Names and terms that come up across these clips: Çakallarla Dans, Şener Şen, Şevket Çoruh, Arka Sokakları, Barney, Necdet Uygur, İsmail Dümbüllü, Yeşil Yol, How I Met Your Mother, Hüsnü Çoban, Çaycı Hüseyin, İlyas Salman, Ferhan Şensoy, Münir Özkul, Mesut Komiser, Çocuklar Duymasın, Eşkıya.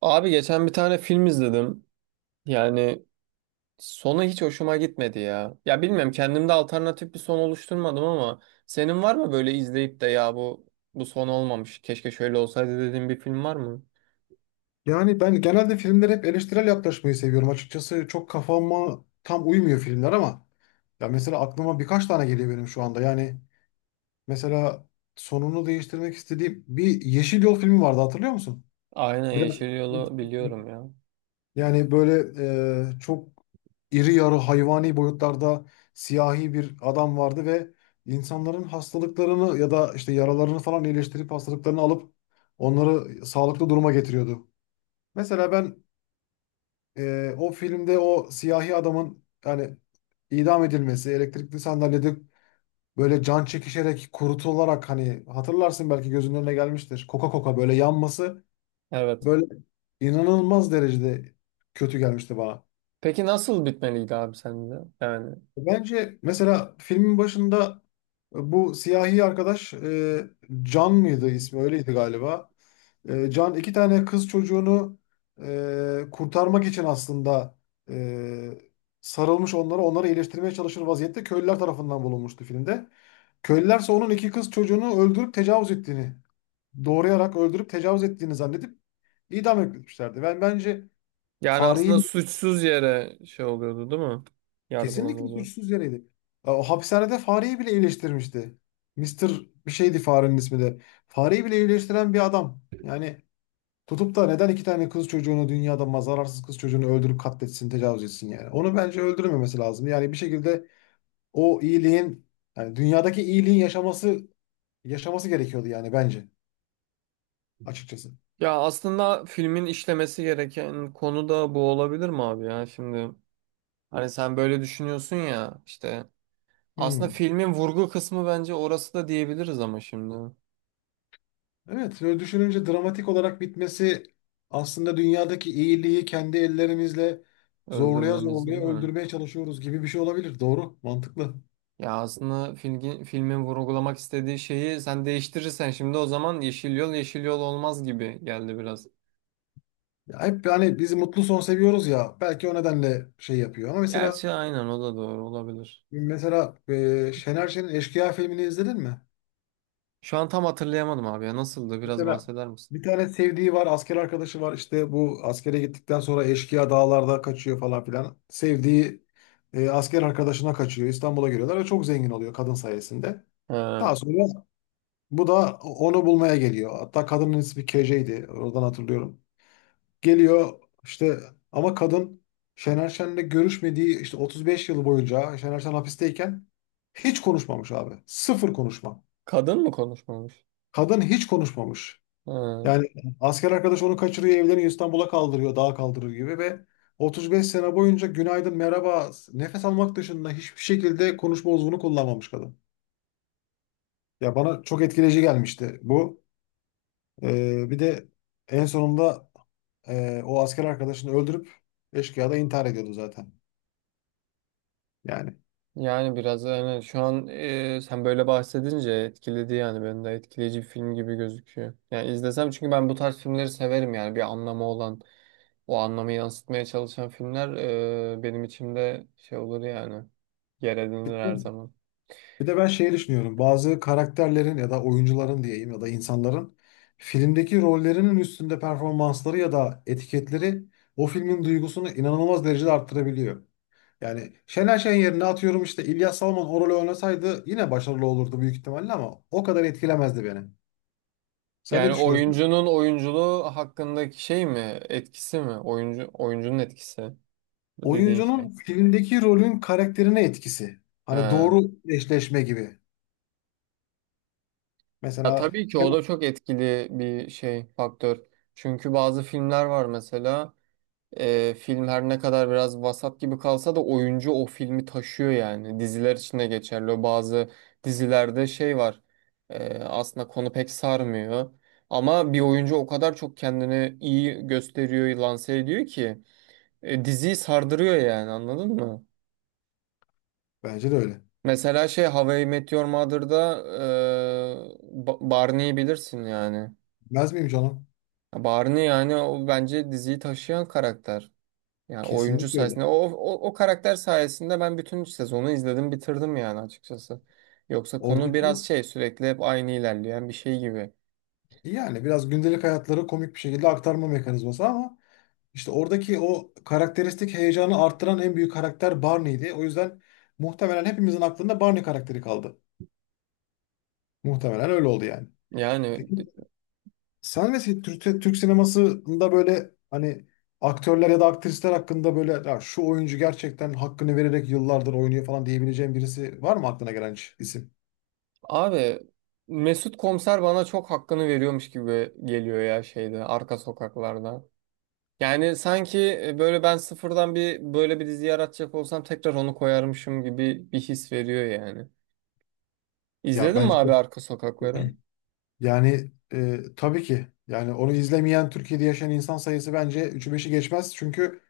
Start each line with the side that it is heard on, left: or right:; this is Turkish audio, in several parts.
right: Abi geçen bir tane film izledim. Yani sonu hiç hoşuma gitmedi ya. Ya bilmiyorum, kendimde alternatif bir son oluşturmadım ama senin var mı böyle izleyip de ya bu son olmamış, keşke şöyle olsaydı dediğin bir film var mı?
left: Yani ben genelde filmlere hep eleştirel yaklaşmayı seviyorum. Açıkçası çok kafama tam uymuyor filmler ama ya mesela aklıma birkaç tane geliyor benim şu anda. Yani mesela sonunu değiştirmek istediğim bir Yeşil Yol filmi vardı, hatırlıyor musun?
right: Aynen,
left: Biraz
right: Yeşil Yol'u biliyorum ya.
left: yani böyle çok iri yarı hayvani boyutlarda siyahi bir adam vardı ve insanların hastalıklarını ya da işte yaralarını falan iyileştirip hastalıklarını alıp onları sağlıklı duruma getiriyordu. Mesela ben o filmde o siyahi adamın yani idam edilmesi, elektrikli sandalyede böyle can çekişerek kurutularak, hani hatırlarsın, belki gözünün önüne gelmiştir. Koka koka böyle yanması
right: Evet.
left: böyle inanılmaz derecede kötü gelmişti bana.
right: Peki nasıl bitmeliydi abi sende? Yani
left: Bence mesela filmin başında bu siyahi arkadaş, Can mıydı ismi, öyleydi galiba. Can iki tane kız çocuğunu kurtarmak için aslında e, sarılmış onlara, onları iyileştirmeye çalışır vaziyette köylüler tarafından bulunmuştu filmde. Köylüler ise onun iki kız çocuğunu öldürüp tecavüz ettiğini, doğrayarak öldürüp tecavüz ettiğini zannedip idam etmişlerdi. Ben bence
right: yani
left: fareyi
right: aslında suçsuz yere şey oluyordu değil mi?
left: kesinlikle
right: Yargılanıyordu.
left: suçsuz yereydi. Ya o hapishanede fareyi bile iyileştirmişti. Mister bir şeydi farenin ismi de. Fareyi bile iyileştiren bir adam. Yani tutup da neden iki tane kız çocuğunu, dünyada mazararsız kız çocuğunu öldürüp katletsin, tecavüz etsin yani? Onu bence öldürmemesi lazım. Yani bir şekilde o iyiliğin, yani dünyadaki iyiliğin yaşaması gerekiyordu yani bence açıkçası.
right: Ya aslında filmin işlemesi gereken konu da bu olabilir mi abi ya şimdi? Hani sen böyle düşünüyorsun ya, işte aslında
left: Hmm.
right: filmin vurgu kısmı bence orası da diyebiliriz ama şimdi
left: Evet, böyle düşününce dramatik olarak bitmesi, aslında dünyadaki iyiliği kendi ellerimizle zorluya
right: öldürmemiz değil
left: zorluya
right: mi?
left: öldürmeye çalışıyoruz gibi bir şey olabilir. Doğru, mantıklı.
right: Ya aslında filmin vurgulamak istediği şeyi sen değiştirirsen şimdi, o zaman Yeşil Yol Yeşil Yol olmaz gibi geldi biraz.
left: Ya hep hani bizi mutlu son seviyoruz ya, belki o nedenle şey yapıyor. Ama mesela
right: Gerçi aynen, o da doğru olabilir.
left: Şener Şen'in Eşkıya filmini izledin mi?
right: Şu an tam hatırlayamadım abi ya, nasıldı, biraz
left: Mesela
right: bahseder misin?
left: bir tane sevdiği var, asker arkadaşı var. İşte bu askere gittikten sonra eşkıya dağlarda kaçıyor falan filan. Sevdiği asker arkadaşına kaçıyor. İstanbul'a geliyorlar ve çok zengin oluyor kadın sayesinde.
right: He,
left: Daha sonra bu da onu bulmaya geliyor. Hatta kadının ismi KJ'ydi. Oradan hatırlıyorum. Geliyor işte ama kadın Şener Şen'le görüşmediği işte 35 yıl boyunca, Şener Şen hapisteyken hiç konuşmamış abi. Sıfır konuşma.
right: kadın mı konuşmamış?
left: Kadın hiç konuşmamış.
right: He.
left: Yani asker arkadaş onu kaçırıyor, evleniyor, İstanbul'a kaldırıyor, dağa kaldırır gibi ve 35 sene boyunca günaydın, merhaba, nefes almak dışında hiçbir şekilde konuşma uzvunu kullanmamış kadın. Ya bana çok etkileyici gelmişti bu. Bir de en sonunda o asker arkadaşını öldürüp eşkıya da intihar ediyordu zaten. Yani
right: Yani biraz, yani şu an sen böyle bahsedince etkiledi, yani beni de etkileyici bir film gibi gözüküyor. Yani izlesem, çünkü ben bu tarz filmleri severim, yani bir anlamı olan, o anlamı yansıtmaya çalışan filmler benim içimde şey olur yani, yer edinir
left: bitti
right: her
left: mi?
right: zaman.
left: Bir de ben şeyi düşünüyorum. Bazı karakterlerin ya da oyuncuların diyeyim, ya da insanların filmdeki rollerinin üstünde performansları ya da etiketleri o filmin duygusunu inanılmaz derecede arttırabiliyor. Yani Şener Şen yerine atıyorum işte İlyas Salman o rolü oynasaydı yine başarılı olurdu büyük ihtimalle ama o kadar etkilemezdi beni. Sen ne
right: Yani
left: düşünüyorsun?
right: oyuncunun oyunculuğu hakkındaki şey mi, etkisi mi, oyuncunun etkisi dediğin
left: Oyuncunun
right: şey.
left: filmdeki rolün karakterine etkisi. Hani
right: Ha.
left: doğru eşleşme gibi.
right: Ya
left: Mesela
right: tabii ki
left: değil
right: o
left: mi?
right: da çok etkili bir şey, faktör. Çünkü bazı filmler var mesela. Film her ne kadar biraz vasat gibi kalsa da oyuncu o filmi taşıyor yani. Diziler için de geçerli. O bazı dizilerde şey var. Aslında konu pek sarmıyor. Ama bir oyuncu o kadar çok kendini iyi gösteriyor, lanse ediyor ki diziyi sardırıyor yani, anladın mı?
left: Bence de öyle.
right: Mesela şey, How I Met Your Mother'da Barney'i bilirsin yani.
left: Bilmez miyim canım?
right: Barney, yani o bence diziyi taşıyan karakter. Yani oyuncu
left: Kesinlikle
right: sayesinde,
left: öyle.
right: o karakter sayesinde ben bütün sezonu izledim, bitirdim yani açıkçası. Yoksa konu
left: Oradaki
right: biraz şey, sürekli hep aynı ilerleyen bir şey gibi.
left: yani biraz gündelik hayatları komik bir şekilde aktarma mekanizması ama işte oradaki o karakteristik heyecanı arttıran en büyük karakter Barney'di. O yüzden muhtemelen hepimizin aklında Barney karakteri kaldı. Muhtemelen öyle oldu yani.
right: Yani
left: Peki
right: d-
left: sen ve Türk sinemasında böyle hani aktörler ya da aktrisler hakkında böyle "Ya şu oyuncu gerçekten hakkını vererek yıllardır oynuyor" falan diyebileceğin birisi var mı, aklına gelen hiç isim?
right: Abi, Mesut Komiser bana çok hakkını veriyormuş gibi geliyor ya, şeyde, Arka Sokaklarda. Yani sanki böyle, ben sıfırdan bir, böyle bir dizi yaratacak olsam tekrar onu koyarmışım gibi bir his veriyor yani.
left: Ya
right: İzledin mi
left: bence de.
right: abi Arka Sokakları?
left: yani tabii ki yani onu izlemeyen Türkiye'de yaşayan insan sayısı bence üçü beşi geçmez. Çünkü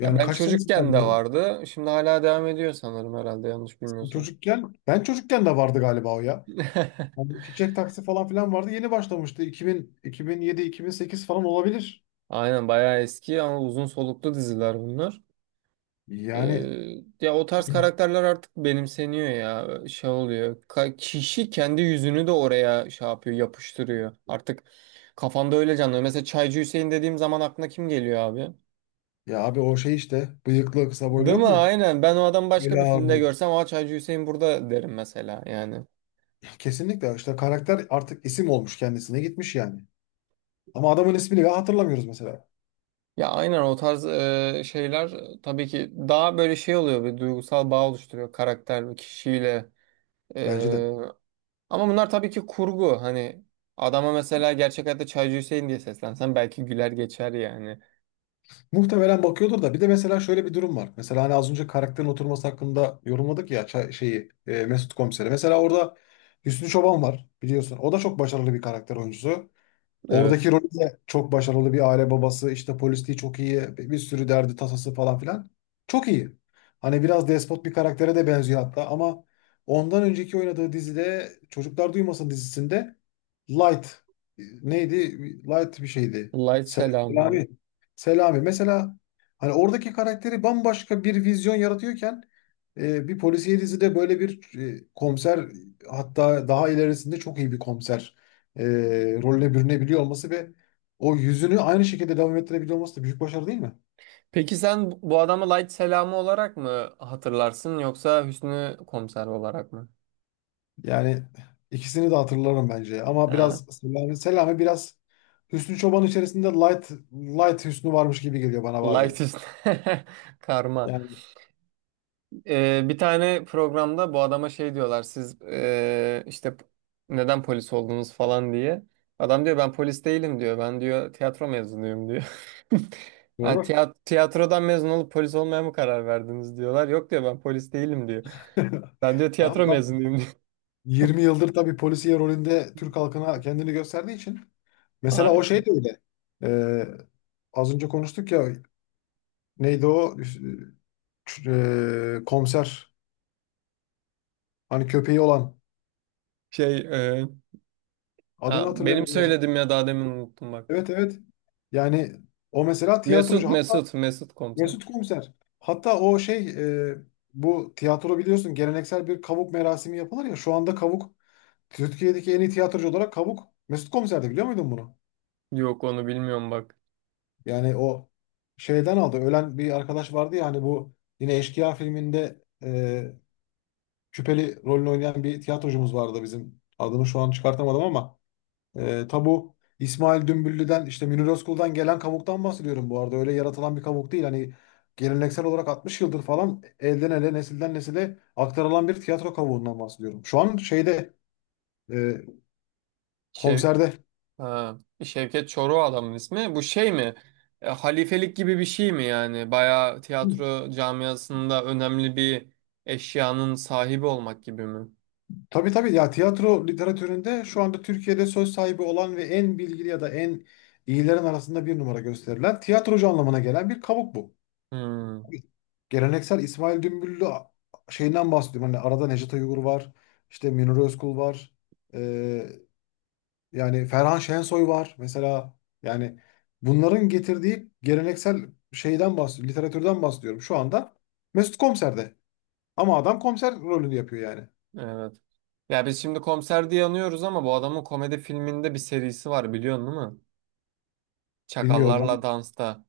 right: Ya ben
left: kaç
right: çocukken
left: senesinden
right: de
left: beri?
right: vardı. Şimdi hala devam ediyor sanırım, herhalde yanlış
left: Sen
right: bilmiyorsam.
left: çocukken, ben çocukken de vardı galiba o ya. Yani çiçek taksi falan filan vardı. Yeni başlamıştı. 2000, 2007-2008 falan olabilir.
right: Aynen, bayağı eski ama uzun soluklu diziler bunlar. Ee,
left: Yani
right: Ya o tarz karakterler artık benimseniyor ya. Şey oluyor, kişi kendi yüzünü de oraya şey yapıyor, yapıştırıyor. Artık kafanda öyle canlanıyor. Mesela Çaycı Hüseyin dediğim zaman aklına kim geliyor abi?
left: ya abi o şey işte, bıyıklı kısa boylu,
right: Değil
left: yok
right: mi?
left: mu?
right: Aynen. Ben o adamı başka
left: Öyle
right: bir filmde
left: abi.
right: görsem, "Aa, Çaycı Hüseyin burada" derim mesela yani.
left: Kesinlikle işte karakter artık isim olmuş, kendisine gitmiş yani. Ama adamın ismini bile hatırlamıyoruz mesela.
right: Ya aynen, o tarz şeyler, tabii ki daha böyle şey oluyor, bir duygusal bağ oluşturuyor karakter ve kişiyle.
left: Bence de.
right: E, Ama bunlar tabii ki kurgu. Hani adama mesela gerçek hayatta Çaycı Hüseyin diye seslensen belki güler geçer yani.
left: Muhtemelen bakıyordur da, bir de mesela şöyle bir durum var. Mesela hani az önce karakterin oturması hakkında yorumladık ya, şeyi, Mesut Komiser'i. Mesela orada Hüsnü Çoban var, biliyorsun. O da çok başarılı bir karakter oyuncusu.
right: Evet.
left: Oradaki rolü de çok başarılı bir aile babası, işte polisliği çok iyi, bir sürü derdi tasası falan filan. Çok iyi. Hani biraz despot bir karaktere de benziyor hatta ama ondan önceki oynadığı dizide, Çocuklar Duymasın dizisinde, Light neydi? Light bir şeydi.
right: Light Selamı bu.
left: Selami. Selami. Mesela hani oradaki karakteri bambaşka bir vizyon yaratıyorken bir polisiye dizide böyle bir komiser, hatta daha ilerisinde çok iyi bir komiser e, rolüne bürünebiliyor olması ve o yüzünü aynı şekilde devam ettirebiliyor olması da büyük başarı değil mi?
right: Peki sen bu adamı Light Selamı olarak mı hatırlarsın, yoksa Hüsnü Komiser olarak mı?
left: Yani ikisini de hatırlarım bence. Ama
right: Ha,
left: biraz Selami, Selami biraz Hüsnü Çoban içerisinde light light Hüsnü varmış gibi geliyor bana
right: Light
left: bazen.
right: Hüsnü. Karma.
left: Yani
right: Bir tane programda bu adama şey diyorlar, siz işte, neden polis oldunuz falan diye. Adam diyor ben polis değilim diyor. Ben diyor tiyatro mezunuyum diyor. Ha,
left: doğru.
right: tiyatrodan mezun olup polis olmaya mı karar verdiniz diyorlar. Yok diyor ben polis değilim diyor. Ben diyor tiyatro
left: Adam
right: mezunuyum diyor.
left: 20 yıldır tabii polisiye rolünde Türk halkına kendini gösterdiği için. Mesela o
right: Ay,
left: şey de öyle. Ee, az önce konuştuk ya, neydi o, komiser, hani köpeği olan,
right: Şey ee,
left: adını
right: ha, benim
left: hatırlayamadım.
right: söyledim ya daha demin, unuttum bak.
left: Evet, evet. Yani o mesela
right: Mesut
left: tiyatrocu hatta,
right: Mesut Mesut Komiser.
left: Mesut Komiser. Hatta o şey, e, bu tiyatro biliyorsun, geleneksel bir kavuk merasimi yapılır ya. Şu anda kavuk, Türkiye'deki en iyi tiyatrocu olarak kavuk, Mesut Komiser'di, biliyor muydun bunu?
right: Yok, onu bilmiyorum bak.
left: Yani o şeyden aldı. Ölen bir arkadaş vardı ya hani, bu yine Eşkıya filminde küpeli rolünü oynayan bir tiyatrocumuz vardı bizim. Adını şu an çıkartamadım ama. E, tabu İsmail Dümbüllü'den işte Münir Özkul'dan gelen kavuktan bahsediyorum bu arada. Öyle yaratılan bir kavuk değil. Hani geleneksel olarak 60 yıldır falan elden ele, nesilden nesile aktarılan bir tiyatro kavuğundan bahsediyorum. Şu an şeyde, e,
right: Şey,
left: konserde.
right: Ha, Şevket Çoruh adamın ismi. Bu şey mi? Halifelik gibi bir şey mi yani? Bayağı tiyatro camiasında önemli bir eşyanın sahibi olmak gibi mi?
left: Tabii tabii ya, tiyatro literatüründe şu anda Türkiye'de söz sahibi olan ve en bilgili ya da en iyilerin arasında bir numara gösterilen tiyatrocu anlamına gelen bir kavuk bu.
right: Hmm,
left: Geleneksel İsmail Dümbüllü şeyinden bahsediyorum. Hani arada Necdet Uygur var, işte Münir Özkul var. Ee, yani Ferhan Şensoy var. Mesela yani bunların getirdiği geleneksel şeyden bahsediyorum. Literatürden bahsediyorum. Şu anda Mesut Komiser'de. Ama adam komiser rolünü yapıyor yani.
right: evet. Ya biz şimdi komiser diye anıyoruz ama bu adamın komedi filminde bir serisi var, biliyorsun değil mi?
left: Bilmiyorum ben.
right: Çakallarla Dans'ta.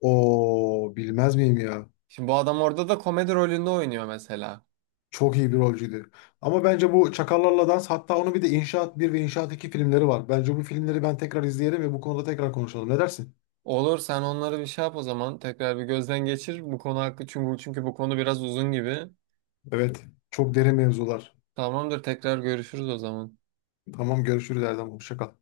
left: O bilmez miyim ya?
right: Şimdi bu adam orada da komedi rolünde oynuyor mesela.
left: Çok iyi bir rolcüydü. Ama bence bu Çakallarla Dans, hatta onun bir de İnşaat bir ve İnşaat 2 filmleri var. Bence bu filmleri ben tekrar izleyelim ve bu konuda tekrar konuşalım. Ne dersin?
right: Olur, sen onları bir şey yap o zaman. Tekrar bir gözden geçir bu konu hakkı, çünkü bu konu biraz uzun gibi.
left: Evet. Çok derin mevzular.
right: Tamamdır, tekrar görüşürüz o zaman.
left: Tamam, görüşürüz Erdem. Hoşça kal.